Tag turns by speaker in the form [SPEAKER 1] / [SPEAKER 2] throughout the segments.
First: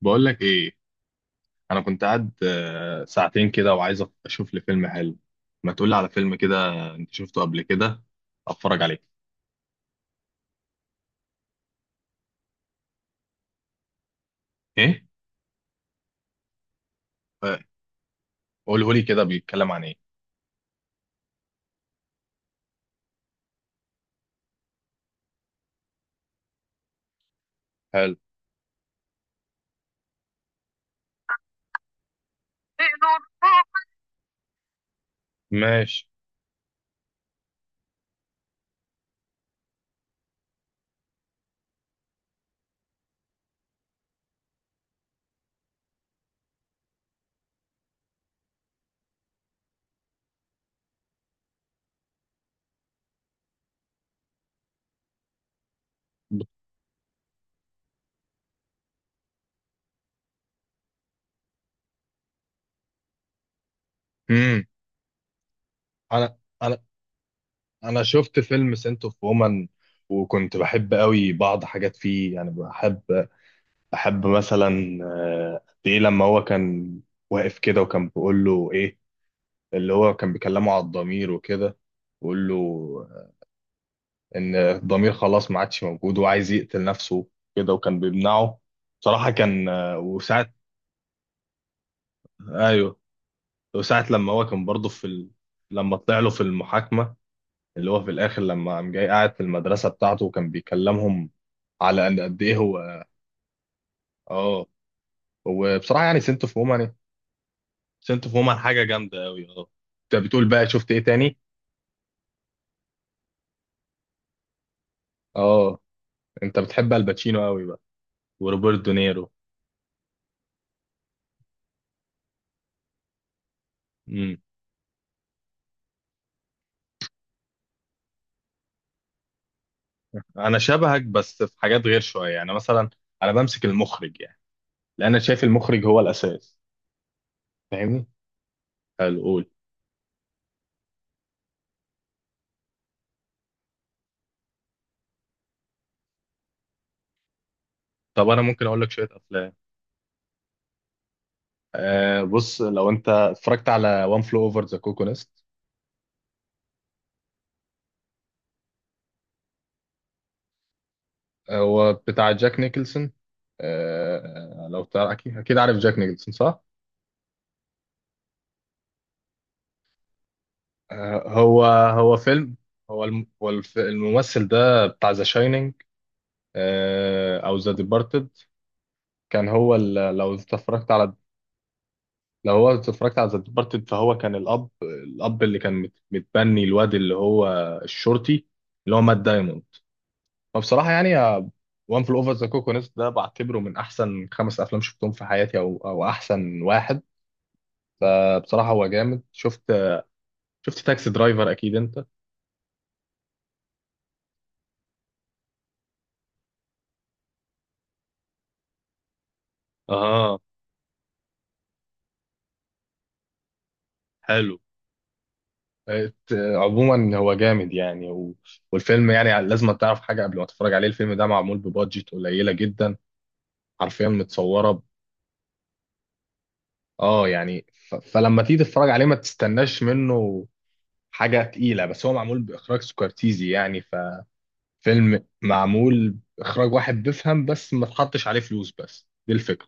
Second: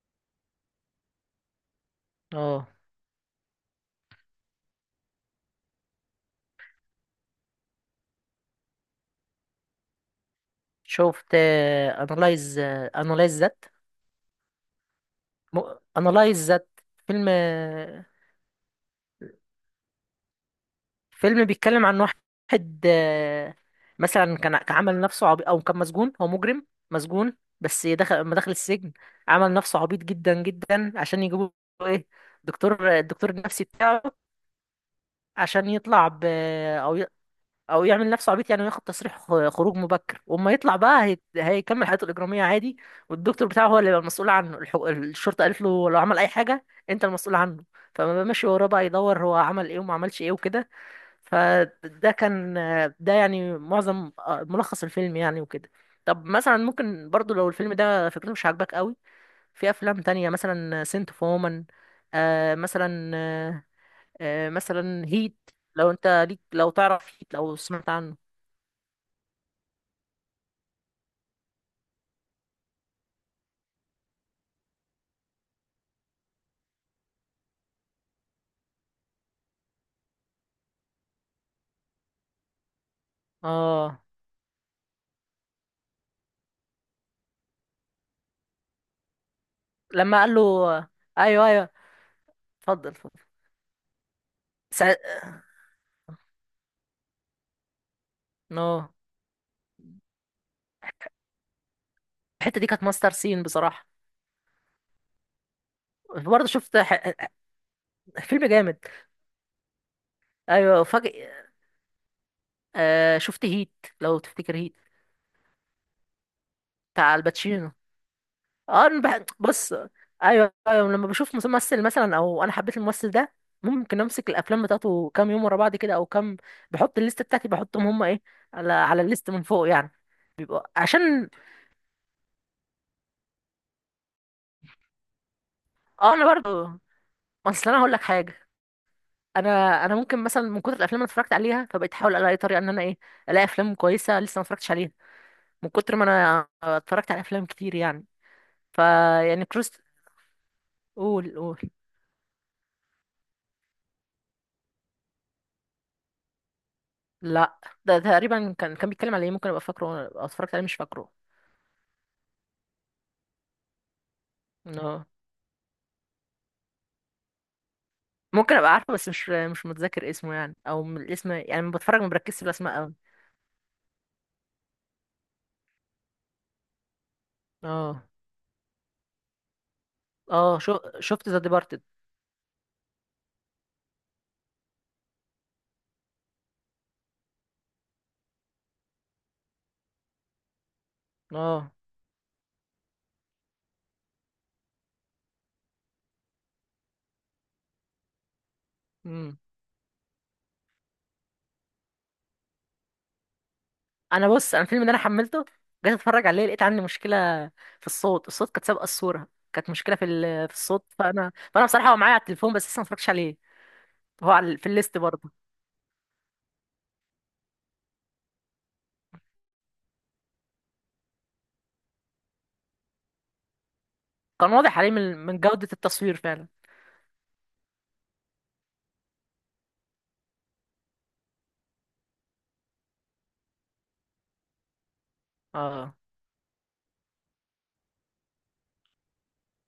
[SPEAKER 1] بقول لك ايه. انا كنت قاعد
[SPEAKER 2] اه،
[SPEAKER 1] ساعتين كده، وعايز اشوف لي فيلم حلو. ما تقول لي على فيلم كده انت شفته قبل كده؟ اتفرج عليه.
[SPEAKER 2] شفت انالايز. انالايز ذات
[SPEAKER 1] ايه؟
[SPEAKER 2] انالايز ذات فيلم.
[SPEAKER 1] آه. قوله لي كده، بيتكلم عن ايه؟
[SPEAKER 2] فيلم بيتكلم عن واحد. آه، مثلا كان عمل نفسه عبيط، او كان مسجون. هو مجرم مسجون بس
[SPEAKER 1] حلو.
[SPEAKER 2] دخل، لما دخل السجن عمل نفسه عبيط جدا جدا عشان يجيبوا ايه، دكتور، الدكتور النفسي بتاعه، عشان
[SPEAKER 1] ماشي.
[SPEAKER 2] يطلع ب او يعمل نفسه عبيط يعني وياخد تصريح خروج مبكر، واما يطلع بقى هيكمل حياته الاجراميه عادي. والدكتور بتاعه هو اللي يبقى المسؤول عنه. الشرطه قالت له لو عمل اي حاجه انت المسؤول عنه. فما ماشي وراه بقى يدور هو عمل ايه وما عملش ايه وكده. فده كان، ده يعني معظم، ملخص الفيلم يعني وكده. طب مثلا ممكن برضو لو الفيلم ده فكرته مش عاجباك قوي، في افلام تانية مثلا سنت فومن. مثلا،
[SPEAKER 1] امم.
[SPEAKER 2] مثلا هيت. لو انت
[SPEAKER 1] انا
[SPEAKER 2] ليك، لو
[SPEAKER 1] انا
[SPEAKER 2] تعرف هيت، لو سمعت
[SPEAKER 1] انا
[SPEAKER 2] عنه.
[SPEAKER 1] شفت فيلم سنت اوف وومن، وكنت بحب قوي بعض حاجات فيه، يعني بحب مثلا قد ايه لما هو كان واقف كده وكان بيقول له ايه. اللي هو كان بيكلمه على الضمير وكده، بيقول له
[SPEAKER 2] اه.
[SPEAKER 1] ان الضمير خلاص ما عادش موجود وعايز يقتل نفسه كده وكان بيمنعه. بصراحة كان
[SPEAKER 2] لما قال له،
[SPEAKER 1] وساعة.
[SPEAKER 2] ايوه ايوه، اتفضل
[SPEAKER 1] ايوه.
[SPEAKER 2] اتفضل.
[SPEAKER 1] وساعة لما هو كان برضه
[SPEAKER 2] سع...
[SPEAKER 1] في لما طلع له في المحاكمة، اللي هو في الاخر
[SPEAKER 2] نو.
[SPEAKER 1] لما قام جاي قاعد في المدرسة بتاعته وكان بيكلمهم على ان قد ايه
[SPEAKER 2] الحته دي كانت
[SPEAKER 1] هو.
[SPEAKER 2] ماستر سين بصراحه.
[SPEAKER 1] اه. وبصراحة يعني سنت
[SPEAKER 2] برضه
[SPEAKER 1] اوف
[SPEAKER 2] شفت
[SPEAKER 1] وومن،
[SPEAKER 2] ح...
[SPEAKER 1] سنت اوف
[SPEAKER 2] فيلم
[SPEAKER 1] وومن
[SPEAKER 2] جامد.
[SPEAKER 1] حاجة جامدة قوي. اه. انت بتقول بقى
[SPEAKER 2] ايوه،
[SPEAKER 1] شفت ايه
[SPEAKER 2] فجأة،
[SPEAKER 1] تاني؟
[SPEAKER 2] شفت هيت، لو تفتكر هيت،
[SPEAKER 1] اه، انت بتحب
[SPEAKER 2] بتاع
[SPEAKER 1] الباتشينو قوي
[SPEAKER 2] الباتشينو.
[SPEAKER 1] بقى وروبرت
[SPEAKER 2] اه أنا
[SPEAKER 1] دونيرو.
[SPEAKER 2] بص، ايوه ايوه، لما بشوف ممثل مثلا او انا حبيت الممثل ده، ممكن امسك الافلام بتاعته كام يوم ورا بعض كده، او كام، بحط الليست بتاعتي، بحطهم هم ايه، على الليست من فوق يعني.
[SPEAKER 1] انا شبهك
[SPEAKER 2] عشان،
[SPEAKER 1] بس في حاجات غير شويه، يعني مثلا انا بمسك المخرج، يعني لان انا شايف المخرج هو
[SPEAKER 2] اه انا
[SPEAKER 1] الاساس.
[SPEAKER 2] برضه، اصل انا هقول لك
[SPEAKER 1] فاهمني؟
[SPEAKER 2] حاجه.
[SPEAKER 1] حلو، قول.
[SPEAKER 2] انا انا ممكن مثلا من كتر الافلام اللي اتفرجت عليها، فبقيت احاول الاقي طريقه ان انا ايه، الاقي افلام كويسه لسه ما اتفرجتش عليها، من كتر ما انا اتفرجت على افلام كتير يعني.
[SPEAKER 1] طب انا ممكن اقول
[SPEAKER 2] فا
[SPEAKER 1] لك شويه
[SPEAKER 2] يعني
[SPEAKER 1] افلام.
[SPEAKER 2] كروس. قول قول.
[SPEAKER 1] آه بص، لو انت اتفرجت على وان فلو اوفر ذا كوكو نست.
[SPEAKER 2] لا، ده تقريبا كان بيتكلم على ايه، ممكن ابقى فاكره او اتفرجت عليه مش فاكره.
[SPEAKER 1] هو بتاع جاك نيكلسون. آه لو
[SPEAKER 2] no.
[SPEAKER 1] تعرف اكيد اكيد عارف جاك نيكلسون صح.
[SPEAKER 2] ممكن ابقى عارفه بس مش متذكر اسمه يعني، او من
[SPEAKER 1] آه
[SPEAKER 2] الاسم يعني
[SPEAKER 1] هو
[SPEAKER 2] لما بتفرج ما
[SPEAKER 1] هو
[SPEAKER 2] بركزش في
[SPEAKER 1] فيلم.
[SPEAKER 2] الاسماء قوي.
[SPEAKER 1] هو الم- هو الف- الممثل ده بتاع ذا شاينينج او ذا
[SPEAKER 2] اه.
[SPEAKER 1] ديبارتد. كان هو ال- لو انت
[SPEAKER 2] اه شو
[SPEAKER 1] اتفرجت على
[SPEAKER 2] شفت ذا ديبارتد.
[SPEAKER 1] لو هو اتفرجت على ذا ديبارتد، فهو كان الاب اللي كان متبني الواد اللي هو الشرطي اللي هو مات دايموند. فبصراحه يعني
[SPEAKER 2] اه
[SPEAKER 1] وان فل اوفر ذا كوكونس ده بعتبره من احسن خمس افلام شفتهم في حياتي، او احسن واحد. فبصراحه هو جامد. شفت تاكسي درايفر اكيد انت.
[SPEAKER 2] انا بص، انا الفيلم ده انا حملته، جيت اتفرج عليه لقيت عندي مشكله في الصوت. كانت سابقه الصوره، كانت مشكله في
[SPEAKER 1] اه.
[SPEAKER 2] في الصوت. فانا بصراحه هو معايا على التليفون بس لسه ما اتفرجتش عليه. هو
[SPEAKER 1] حلو.
[SPEAKER 2] على في الليست برضه.
[SPEAKER 1] عموما هو جامد يعني والفيلم. يعني لازم تعرف حاجه قبل ما تتفرج عليه، الفيلم ده معمول ببادجت قليله جدا، حرفيا
[SPEAKER 2] كان واضح
[SPEAKER 1] متصوره.
[SPEAKER 2] عليه من جوده التصوير فعلا.
[SPEAKER 1] اه يعني فلما تيجي تتفرج عليه ما تستناش منه حاجة تقيلة، بس هو معمول بإخراج سكورتيزي يعني. ففيلم
[SPEAKER 2] اه.
[SPEAKER 1] معمول إخراج واحد بيفهم، بس ما تحطش عليه فلوس. بس دي الفكرة.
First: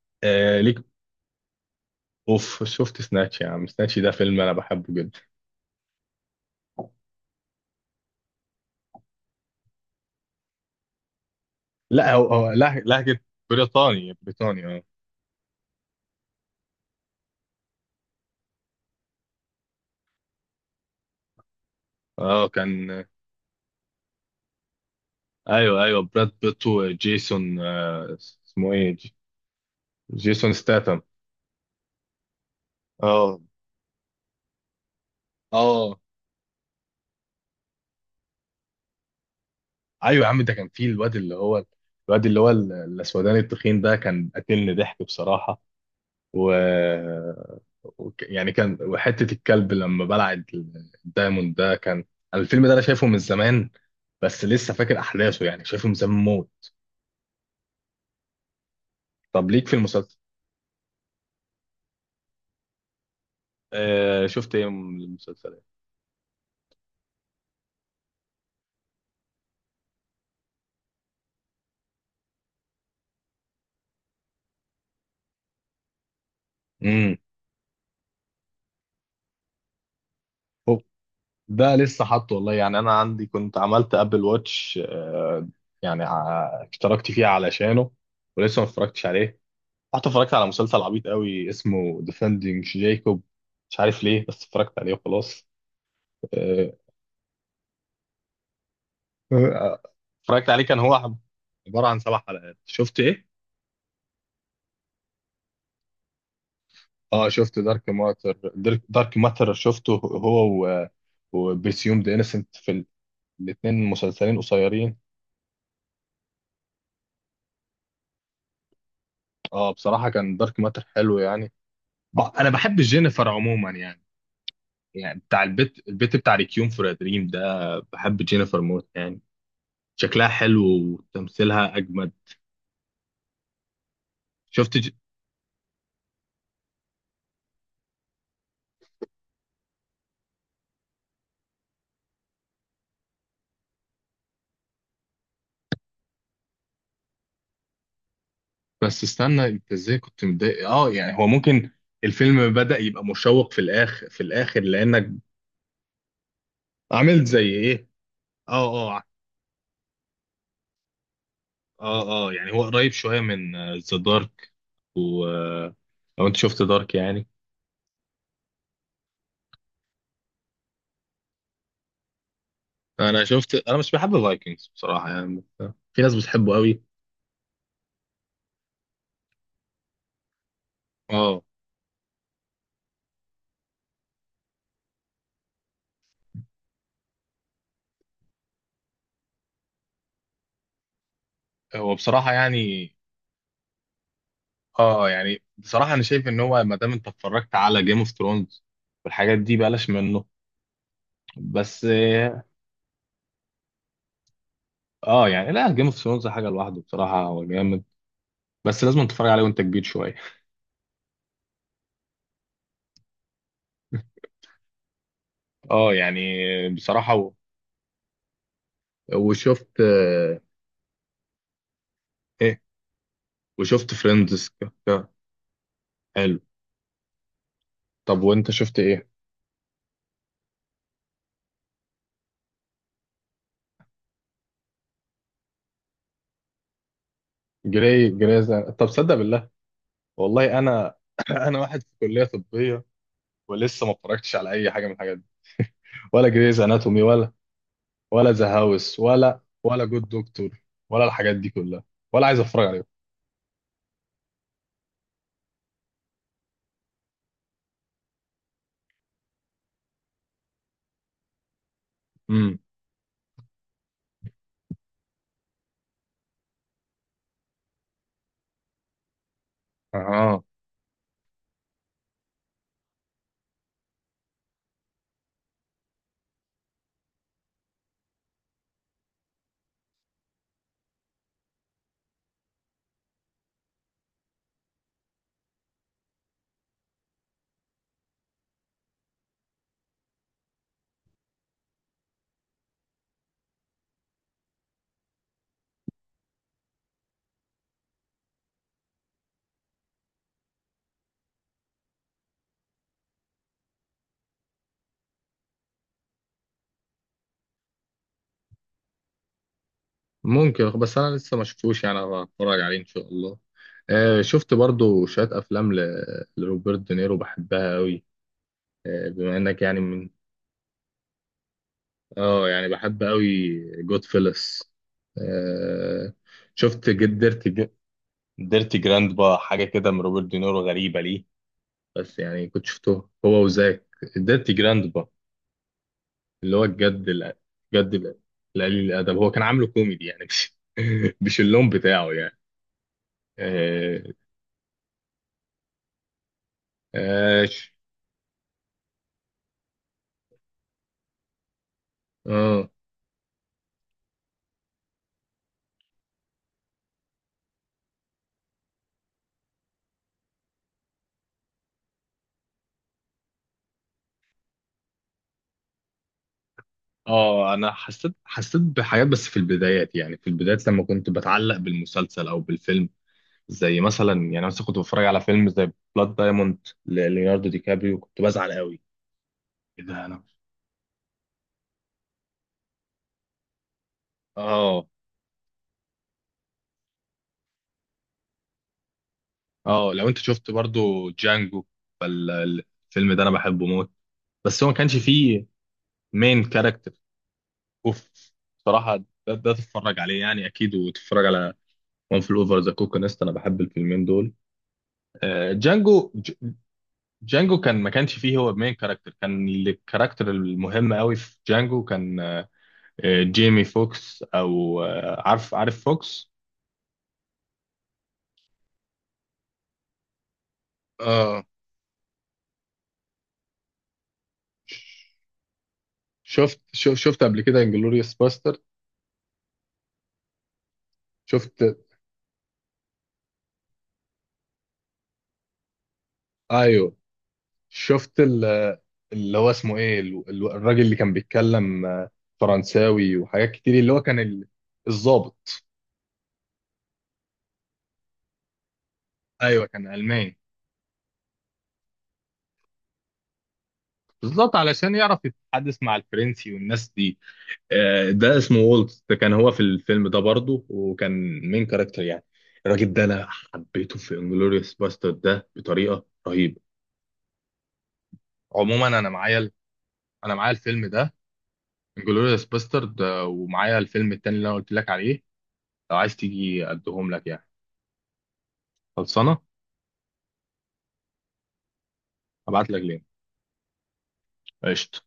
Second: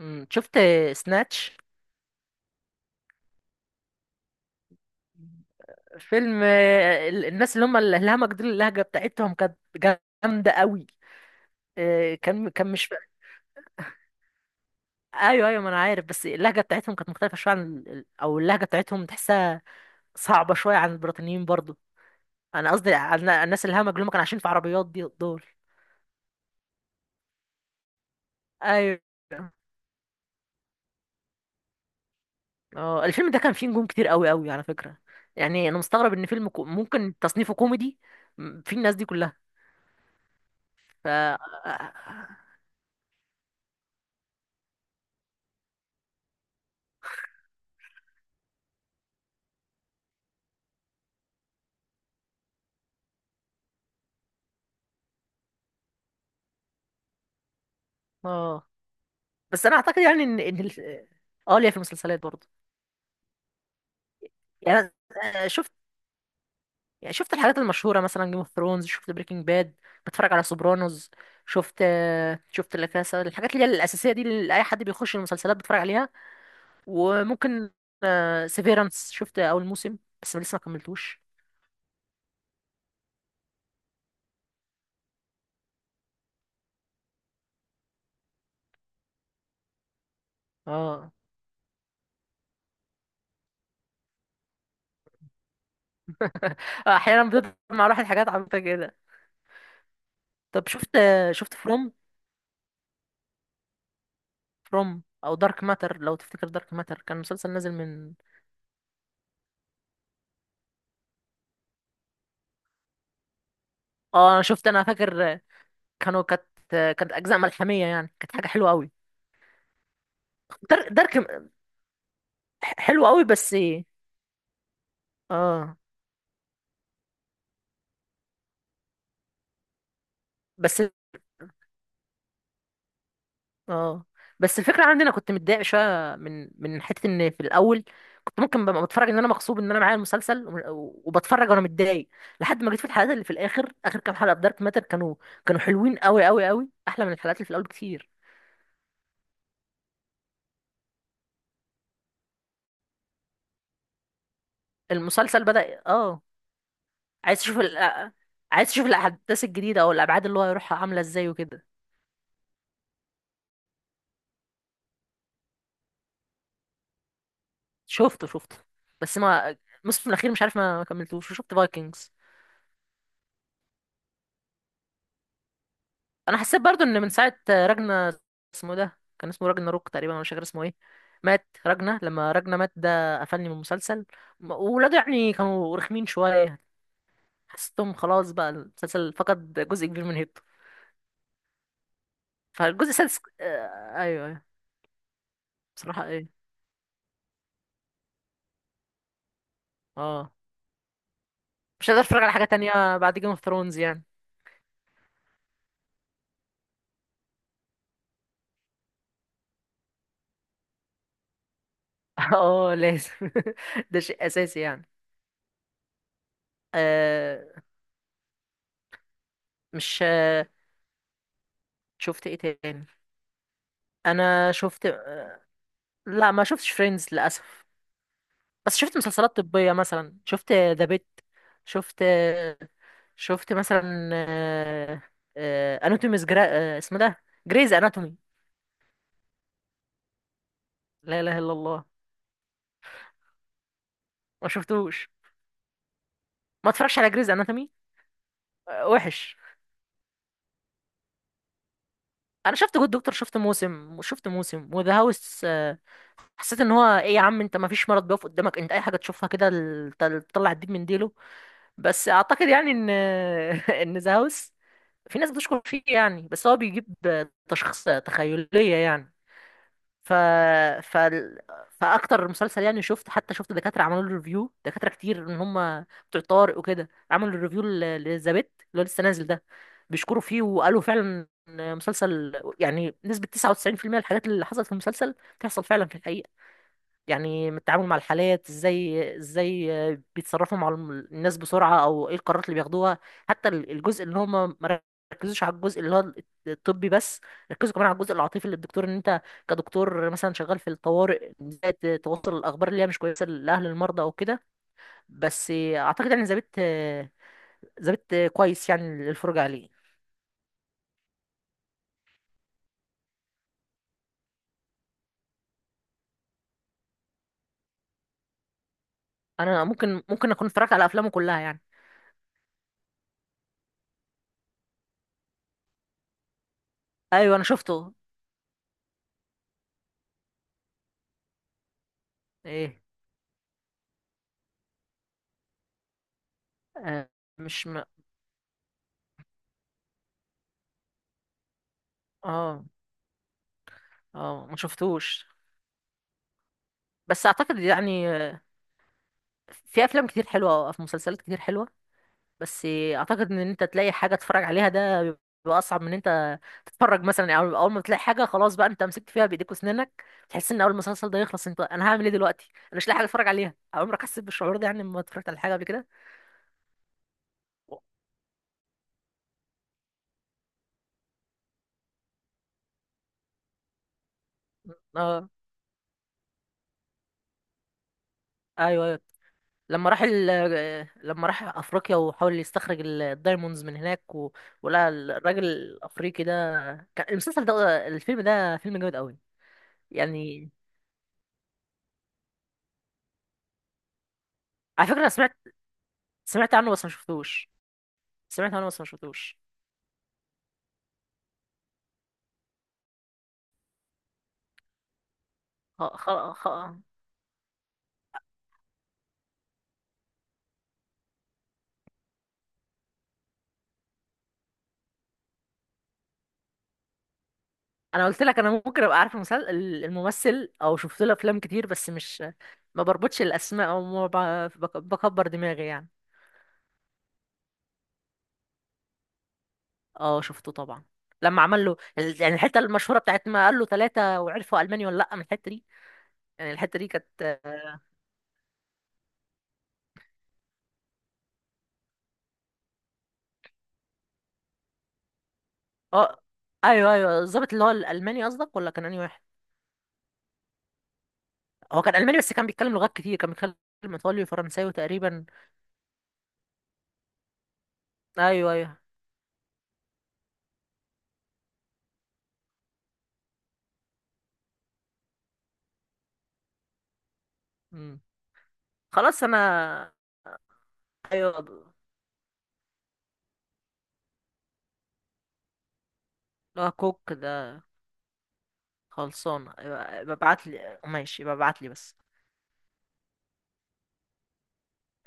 [SPEAKER 2] شفت
[SPEAKER 1] آه ليك.
[SPEAKER 2] سناتش.
[SPEAKER 1] اوف، شفت سناتش؟ يا عم سناتش ده فيلم انا بحبه جدا.
[SPEAKER 2] فيلم، الناس اللي هم الهمج دول، اللهجه بتاعتهم كانت جامده قوي.
[SPEAKER 1] لا،
[SPEAKER 2] آه،
[SPEAKER 1] هو
[SPEAKER 2] كان
[SPEAKER 1] هو
[SPEAKER 2] كان مش،
[SPEAKER 1] لهجة بريطاني بريطاني اه.
[SPEAKER 2] ايوه ايوه ما انا عارف، بس اللهجه بتاعتهم كانت مختلفه شويه عن او اللهجه بتاعتهم تحسها صعبه شويه عن البريطانيين برضه.
[SPEAKER 1] اه
[SPEAKER 2] انا قصدي
[SPEAKER 1] كان.
[SPEAKER 2] على الناس الهمج اللي هم كانوا عايشين في عربيات دي دول.
[SPEAKER 1] ايوه ايوه، براد بيت وجيسون آه، اسمه ايه
[SPEAKER 2] ايوه.
[SPEAKER 1] جيسون ستاتم.
[SPEAKER 2] اه الفيلم ده
[SPEAKER 1] اه
[SPEAKER 2] كان فيه نجوم كتير قوي قوي على فكرة. يعني انا
[SPEAKER 1] اه.
[SPEAKER 2] مستغرب ان فيلم ممكن تصنيفه كوميدي، فيه الناس دي كلها.
[SPEAKER 1] ايوه يا عم، ده كان فيه
[SPEAKER 2] ف،
[SPEAKER 1] الواد اللي هو الواد اللي هو الاسوداني التخين ده، كان قاتلني ضحك بصراحه. و... يعني كان وحته الكلب لما بلع الدايموند ده كان. أنا الفيلم ده انا شايفه من زمان، بس لسه فاكر احداثه، يعني شايفه من زمان موت.
[SPEAKER 2] اه
[SPEAKER 1] طب
[SPEAKER 2] بس
[SPEAKER 1] ليك في
[SPEAKER 2] انا اعتقد
[SPEAKER 1] المسلسل؟
[SPEAKER 2] يعني ان اه ليا في المسلسلات برضه
[SPEAKER 1] آه شفت ايه
[SPEAKER 2] يعني.
[SPEAKER 1] من المسلسلات؟
[SPEAKER 2] شفت، يعني شفت الحاجات المشهورة، مثلا جيم اوف ثرونز، شفت بريكنج باد، بتفرج على سوبرانوز، شفت، شفت لا كاسا، الحاجات اللي هي الأساسية دي اللي أي حد بيخش المسلسلات بيتفرج عليها.
[SPEAKER 1] امم.
[SPEAKER 2] وممكن، سيفيرانس شفت اول موسم بس لسه ما
[SPEAKER 1] هو
[SPEAKER 2] كملتوش.
[SPEAKER 1] ده لسه حاطه والله، يعني انا عندي كنت عملت ابل واتش يعني اشتركت فيه علشانه، ولسه ما اتفرجتش عليه. رحت اتفرجت على مسلسل عبيط
[SPEAKER 2] اه.
[SPEAKER 1] قوي اسمه ديفندينج جايكوب، مش عارف ليه، بس اتفرجت عليه وخلاص. آه،
[SPEAKER 2] احيانا بتطلع مع الواحد حاجات عبيطه كده.
[SPEAKER 1] آه، اتفرجت عليه،
[SPEAKER 2] طب
[SPEAKER 1] كان
[SPEAKER 2] شفت،
[SPEAKER 1] هو عبارة
[SPEAKER 2] فروم،
[SPEAKER 1] عن سبع حلقات. شفت ايه؟
[SPEAKER 2] فروم او دارك ماتر، لو تفتكر دارك ماتر كان
[SPEAKER 1] اه
[SPEAKER 2] مسلسل
[SPEAKER 1] شفت
[SPEAKER 2] نازل
[SPEAKER 1] دارك
[SPEAKER 2] من،
[SPEAKER 1] ماتر. دارك ماتر شفته هو وبرسيوم ذا انسنت في. الاثنين
[SPEAKER 2] اه
[SPEAKER 1] مسلسلين
[SPEAKER 2] انا شفت، انا
[SPEAKER 1] قصيرين.
[SPEAKER 2] فاكر كانوا كانت، كانت اجزاء ملحميه يعني، كانت حاجه حلوه قوي.
[SPEAKER 1] اه بصراحة كان دارك ماتر
[SPEAKER 2] دارك
[SPEAKER 1] حلو
[SPEAKER 2] دارك
[SPEAKER 1] يعني. انا بحب
[SPEAKER 2] حلو قوي.
[SPEAKER 1] جينيفر
[SPEAKER 2] بس
[SPEAKER 1] عموما يعني. يعني بتاع
[SPEAKER 2] اه،
[SPEAKER 1] البيت البيت بتاع ريكيوم فور دريم ده، بحب جينيفر موت يعني، شكلها حلو
[SPEAKER 2] بس
[SPEAKER 1] وتمثيلها اجمد.
[SPEAKER 2] اه، بس
[SPEAKER 1] شفت
[SPEAKER 2] الفكره
[SPEAKER 1] ج...
[SPEAKER 2] عندي انا كنت متضايق شويه من حته ان في الاول كنت ممكن ببقى بتفرج ان انا مغصوب ان انا معايا المسلسل، وبتفرج وانا متضايق، لحد ما جيت في الحلقات اللي في الاخر، اخر كام حلقه في دارك ماتر كانوا، كانوا حلوين قوي قوي قوي، احلى من الحلقات اللي في الاول بكتير.
[SPEAKER 1] بس استنى، انت ازاي كنت متضايق؟ اه يعني هو ممكن الفيلم بدأ يبقى مشوق في الاخر لانك
[SPEAKER 2] المسلسل بدأ اه.
[SPEAKER 1] عملت زي
[SPEAKER 2] عايز تشوف
[SPEAKER 1] ايه.
[SPEAKER 2] عايز تشوف
[SPEAKER 1] اه اه.
[SPEAKER 2] الاحداث الجديده او الابعاد اللي هو هيروحها عامله ازاي وكده.
[SPEAKER 1] اه اه، يعني هو قريب شوية من ذا دارك، و لو انت شفت دارك يعني.
[SPEAKER 2] شفته شفته، بس ما، الموسم الاخير مش عارف، ما كملتوش. وشفت فايكنجز.
[SPEAKER 1] انا مش بحب فايكنجز بصراحة يعني، بس في ناس
[SPEAKER 2] انا
[SPEAKER 1] بتحبه
[SPEAKER 2] حسيت
[SPEAKER 1] قوي.
[SPEAKER 2] برضو ان من ساعه راجنا، اسمه إيه ده، كان اسمه راجنا روك تقريبا، أنا مش فاكر اسمه ايه.
[SPEAKER 1] اه.
[SPEAKER 2] مات راجنا، لما راجنا مات ده قفلني من المسلسل. وولاده يعني كانوا رخمين شويه، حسيتهم خلاص بقى المسلسل فقد جزء كبير من هيبته.
[SPEAKER 1] هو بصراحة يعني.
[SPEAKER 2] فالجزء السادس، ايوه ايوه.
[SPEAKER 1] اه يعني بصراحة انا
[SPEAKER 2] بصراحه
[SPEAKER 1] شايف
[SPEAKER 2] ايه.
[SPEAKER 1] ان هو ما دام انت اتفرجت على جيم اوف ثرونز والحاجات دي، بلاش منه.
[SPEAKER 2] اه،
[SPEAKER 1] بس.
[SPEAKER 2] مش هقدر اتفرج على حاجه تانية بعد جيم اوف ثرونز يعني.
[SPEAKER 1] اه يعني لا، جيم اوف ثرونز حاجه لوحده بصراحه هو جامد، بس لازم تتفرج عليه وانت كبير شويه.
[SPEAKER 2] اه لازم. ده شيء اساسي يعني.
[SPEAKER 1] اه يعني. بصراحه
[SPEAKER 2] آه
[SPEAKER 1] وشفت
[SPEAKER 2] مش آه شفت ايه
[SPEAKER 1] ايه،
[SPEAKER 2] تاني.
[SPEAKER 1] وشفت فريندز.
[SPEAKER 2] انا شفت، لا
[SPEAKER 1] حلو،
[SPEAKER 2] ما شفتش فريندز للاسف.
[SPEAKER 1] طب وانت
[SPEAKER 2] بس
[SPEAKER 1] شفت
[SPEAKER 2] شفت
[SPEAKER 1] ايه؟
[SPEAKER 2] مسلسلات طبية، مثلا شفت ذا بيت، شفت، شفت مثلا، اناتوميز جرا... اسمه ده جريز اناتومي.
[SPEAKER 1] طب صدق بالله، والله انا
[SPEAKER 2] لا اله الا
[SPEAKER 1] انا واحد
[SPEAKER 2] الله.
[SPEAKER 1] في كليه طبيه ولسه ما اتفرجتش
[SPEAKER 2] ما
[SPEAKER 1] على اي حاجه من
[SPEAKER 2] شفتوش،
[SPEAKER 1] الحاجات دي، ولا جريز
[SPEAKER 2] ما اتفرجش
[SPEAKER 1] اناتومي،
[SPEAKER 2] على جريز
[SPEAKER 1] ولا
[SPEAKER 2] اناتومي.
[SPEAKER 1] ولا ذا هاوس،
[SPEAKER 2] وحش.
[SPEAKER 1] ولا جود دكتور، ولا الحاجات دي كلها، ولا عايز
[SPEAKER 2] انا
[SPEAKER 1] اتفرج
[SPEAKER 2] شفت
[SPEAKER 1] عليهم.
[SPEAKER 2] جود دكتور، شفت موسم، وشفت موسم، وذا هاوس. حسيت ان هو ايه يا عم، انت ما فيش مرض بيقف قدامك، انت اي حاجه تشوفها كده تطلع الدين من ديله. بس اعتقد
[SPEAKER 1] امم.
[SPEAKER 2] يعني ان ان ذا هاوس في ناس بتشكر فيه يعني، بس هو بيجيب تشخيص تخيليه يعني. ف...
[SPEAKER 1] اها.
[SPEAKER 2] ف... فاكتر مسلسل يعني، شفت حتى، شفت دكاتره عملوا له ريفيو، دكاتره كتير ان هم بتوع طارق وكده، عملوا ريفيو للزبيت اللي هو لسه نازل ده، بيشكروا فيه وقالوا فعلا إن مسلسل يعني نسبه 99% الحاجات اللي حصلت في المسلسل تحصل فعلا في الحقيقه. يعني من التعامل مع الحالات ازاي، بيتصرفوا مع الناس بسرعة، او ايه القرارات اللي بياخدوها. حتى الجزء اللي هم ما ركزوش على الجزء اللي هو الطبي بس، ركزوا كمان على الجزء العاطفي للدكتور. ان انت كدكتور مثلا شغال في الطوارئ ازاي توصل الاخبار اللي هي مش كويسة لاهل المرضى او كده. بس اعتقد يعني ذابت كويس يعني للفرجة عليه.
[SPEAKER 1] ممكن، بس انا لسه ما شفتوش يعني، هتفرج عليه ان شاء الله. آه شفت برضو شويه افلام لروبرت دينيرو بحبها قوي. آه بما انك
[SPEAKER 2] انا
[SPEAKER 1] يعني
[SPEAKER 2] ممكن
[SPEAKER 1] من.
[SPEAKER 2] ممكن اكون اتفرجت على افلامه كلها يعني.
[SPEAKER 1] اه يعني بحب قوي جود فيلس. آه شفت
[SPEAKER 2] ايوه انا شفته.
[SPEAKER 1] ديرتي جراند بقى حاجه كده من روبرت دينيرو غريبه ليه. بس يعني كنت
[SPEAKER 2] ايه،
[SPEAKER 1] شفته هو وزاك. ديرتي جراند بقى، اللي هو الجد
[SPEAKER 2] آه،
[SPEAKER 1] الأ-
[SPEAKER 2] مش م...
[SPEAKER 1] الجد الأ- القليل الادب، هو كان عامله كوميدي يعني، مش مش اللون بتاعه يعني.
[SPEAKER 2] اه
[SPEAKER 1] آه،
[SPEAKER 2] اه ما شفتوش. بس
[SPEAKER 1] آه،
[SPEAKER 2] اعتقد يعني في افلام كتير حلوه، او في مسلسلات كتير حلوه. بس
[SPEAKER 1] اه.
[SPEAKER 2] اعتقد ان انت تلاقي حاجه تتفرج عليها ده بيبقى اصعب من ان انت تتفرج. مثلا يعني اول ما تلاقي حاجه، خلاص بقى انت مسكت فيها بايديك واسنانك. تحس ان اول ما المسلسل ده يخلص، انت انا هعمل ايه دلوقتي، انا مش لاقي حاجه اتفرج عليها. عمرك حسيت بالشعور ده يعني لما اتفرجت على حاجه قبل كده؟
[SPEAKER 1] اه انا حسيت بحاجات، بس في البدايات، يعني في البدايات لما كنت بتعلق بالمسلسل او بالفيلم. زي مثلا، يعني مثلا كنت بتفرج على
[SPEAKER 2] اه،
[SPEAKER 1] فيلم زي بلاد دايموند لليوناردو دي كابريو كنت بزعل قوي.
[SPEAKER 2] ايوه ايوه.
[SPEAKER 1] ايه
[SPEAKER 2] لما راح
[SPEAKER 1] ده انا.
[SPEAKER 2] لما راح افريقيا وحاول يستخرج الدايموندز من هناك و...
[SPEAKER 1] اه
[SPEAKER 2] ولقى الراجل الافريقي ده. كان المسلسل ده، الفيلم ده فيلم جامد قوي
[SPEAKER 1] اه، لو انت
[SPEAKER 2] يعني.
[SPEAKER 1] شفت برضو جانجو فالفيلم ده انا بحبه موت، بس هو ما
[SPEAKER 2] على
[SPEAKER 1] كانش
[SPEAKER 2] فكرة أنا سمعت،
[SPEAKER 1] فيه مين
[SPEAKER 2] سمعت عنه بس ما
[SPEAKER 1] كاركتر.
[SPEAKER 2] شفتوش،
[SPEAKER 1] اوف.
[SPEAKER 2] سمعت عنه بس ما
[SPEAKER 1] بصراحة ده,
[SPEAKER 2] شفتوش.
[SPEAKER 1] ده تتفرج عليه يعني اكيد، وتتفرج على وان فل اوفر ذا كوكونست. انا بحب الفيلمين دول.
[SPEAKER 2] خ...
[SPEAKER 1] جانجو.
[SPEAKER 2] خ... خ...
[SPEAKER 1] جانجو ما كانش فيه هو المين كاركتر. كان الكاركتر المهم قوي في جانجو كان جيمي فوكس، او عارف فوكس.
[SPEAKER 2] أنا قلت لك أنا ممكن أبقى عارف الممثل، أو شفت له أفلام
[SPEAKER 1] اه
[SPEAKER 2] كتير، بس مش، ما بربطش الأسماء، أو ما بكبر دماغي يعني.
[SPEAKER 1] شفت قبل كده انجلوريوس باستر؟
[SPEAKER 2] أه شفته طبعا. لما
[SPEAKER 1] شفت.
[SPEAKER 2] عمل له يعني الحتة المشهورة بتاعت ما قال له ثلاثة، وعرفوا ألماني ولا لأ من الحتة دي. يعني الحتة دي
[SPEAKER 1] ايوه
[SPEAKER 2] كانت أه.
[SPEAKER 1] شفت اللي هو اسمه ايه، الراجل اللي كان بيتكلم فرنساوي وحاجات كتير، اللي هو كان الضابط.
[SPEAKER 2] آه، أيوه أيوه، الظابط اللي هو الألماني قصدك، ولا كان أنهي واحد؟
[SPEAKER 1] ايوه كان الماني.
[SPEAKER 2] هو كان ألماني بس كان بيتكلم لغات كتير، كان بيتكلم إيطالي
[SPEAKER 1] بالظبط
[SPEAKER 2] وفرنساوي
[SPEAKER 1] علشان يعرف
[SPEAKER 2] تقريبا.
[SPEAKER 1] يتحدث مع الفرنسي والناس دي. ده اسمه
[SPEAKER 2] أيوه
[SPEAKER 1] وولت. ده كان هو في الفيلم ده برضه وكان مين كاركتر يعني. الراجل ده انا حبيته في انجلوريوس باسترد ده بطريقه رهيبه.
[SPEAKER 2] أيوه.
[SPEAKER 1] عموما انا
[SPEAKER 2] خلاص
[SPEAKER 1] معايا
[SPEAKER 2] انا،
[SPEAKER 1] انا معايا الفيلم ده،
[SPEAKER 2] ايوه اللي
[SPEAKER 1] انجلوريوس باسترد، ومعايا الفيلم التاني اللي انا قلت لك عليه. لو عايز
[SPEAKER 2] هو
[SPEAKER 1] تيجي اديهم
[SPEAKER 2] كوك
[SPEAKER 1] لك يعني.
[SPEAKER 2] ده.
[SPEAKER 1] خلصانه.
[SPEAKER 2] خلصان، ايوه ببعت لي، ماشي ببعت لي بس.
[SPEAKER 1] هبعت لك لينك. قشطه.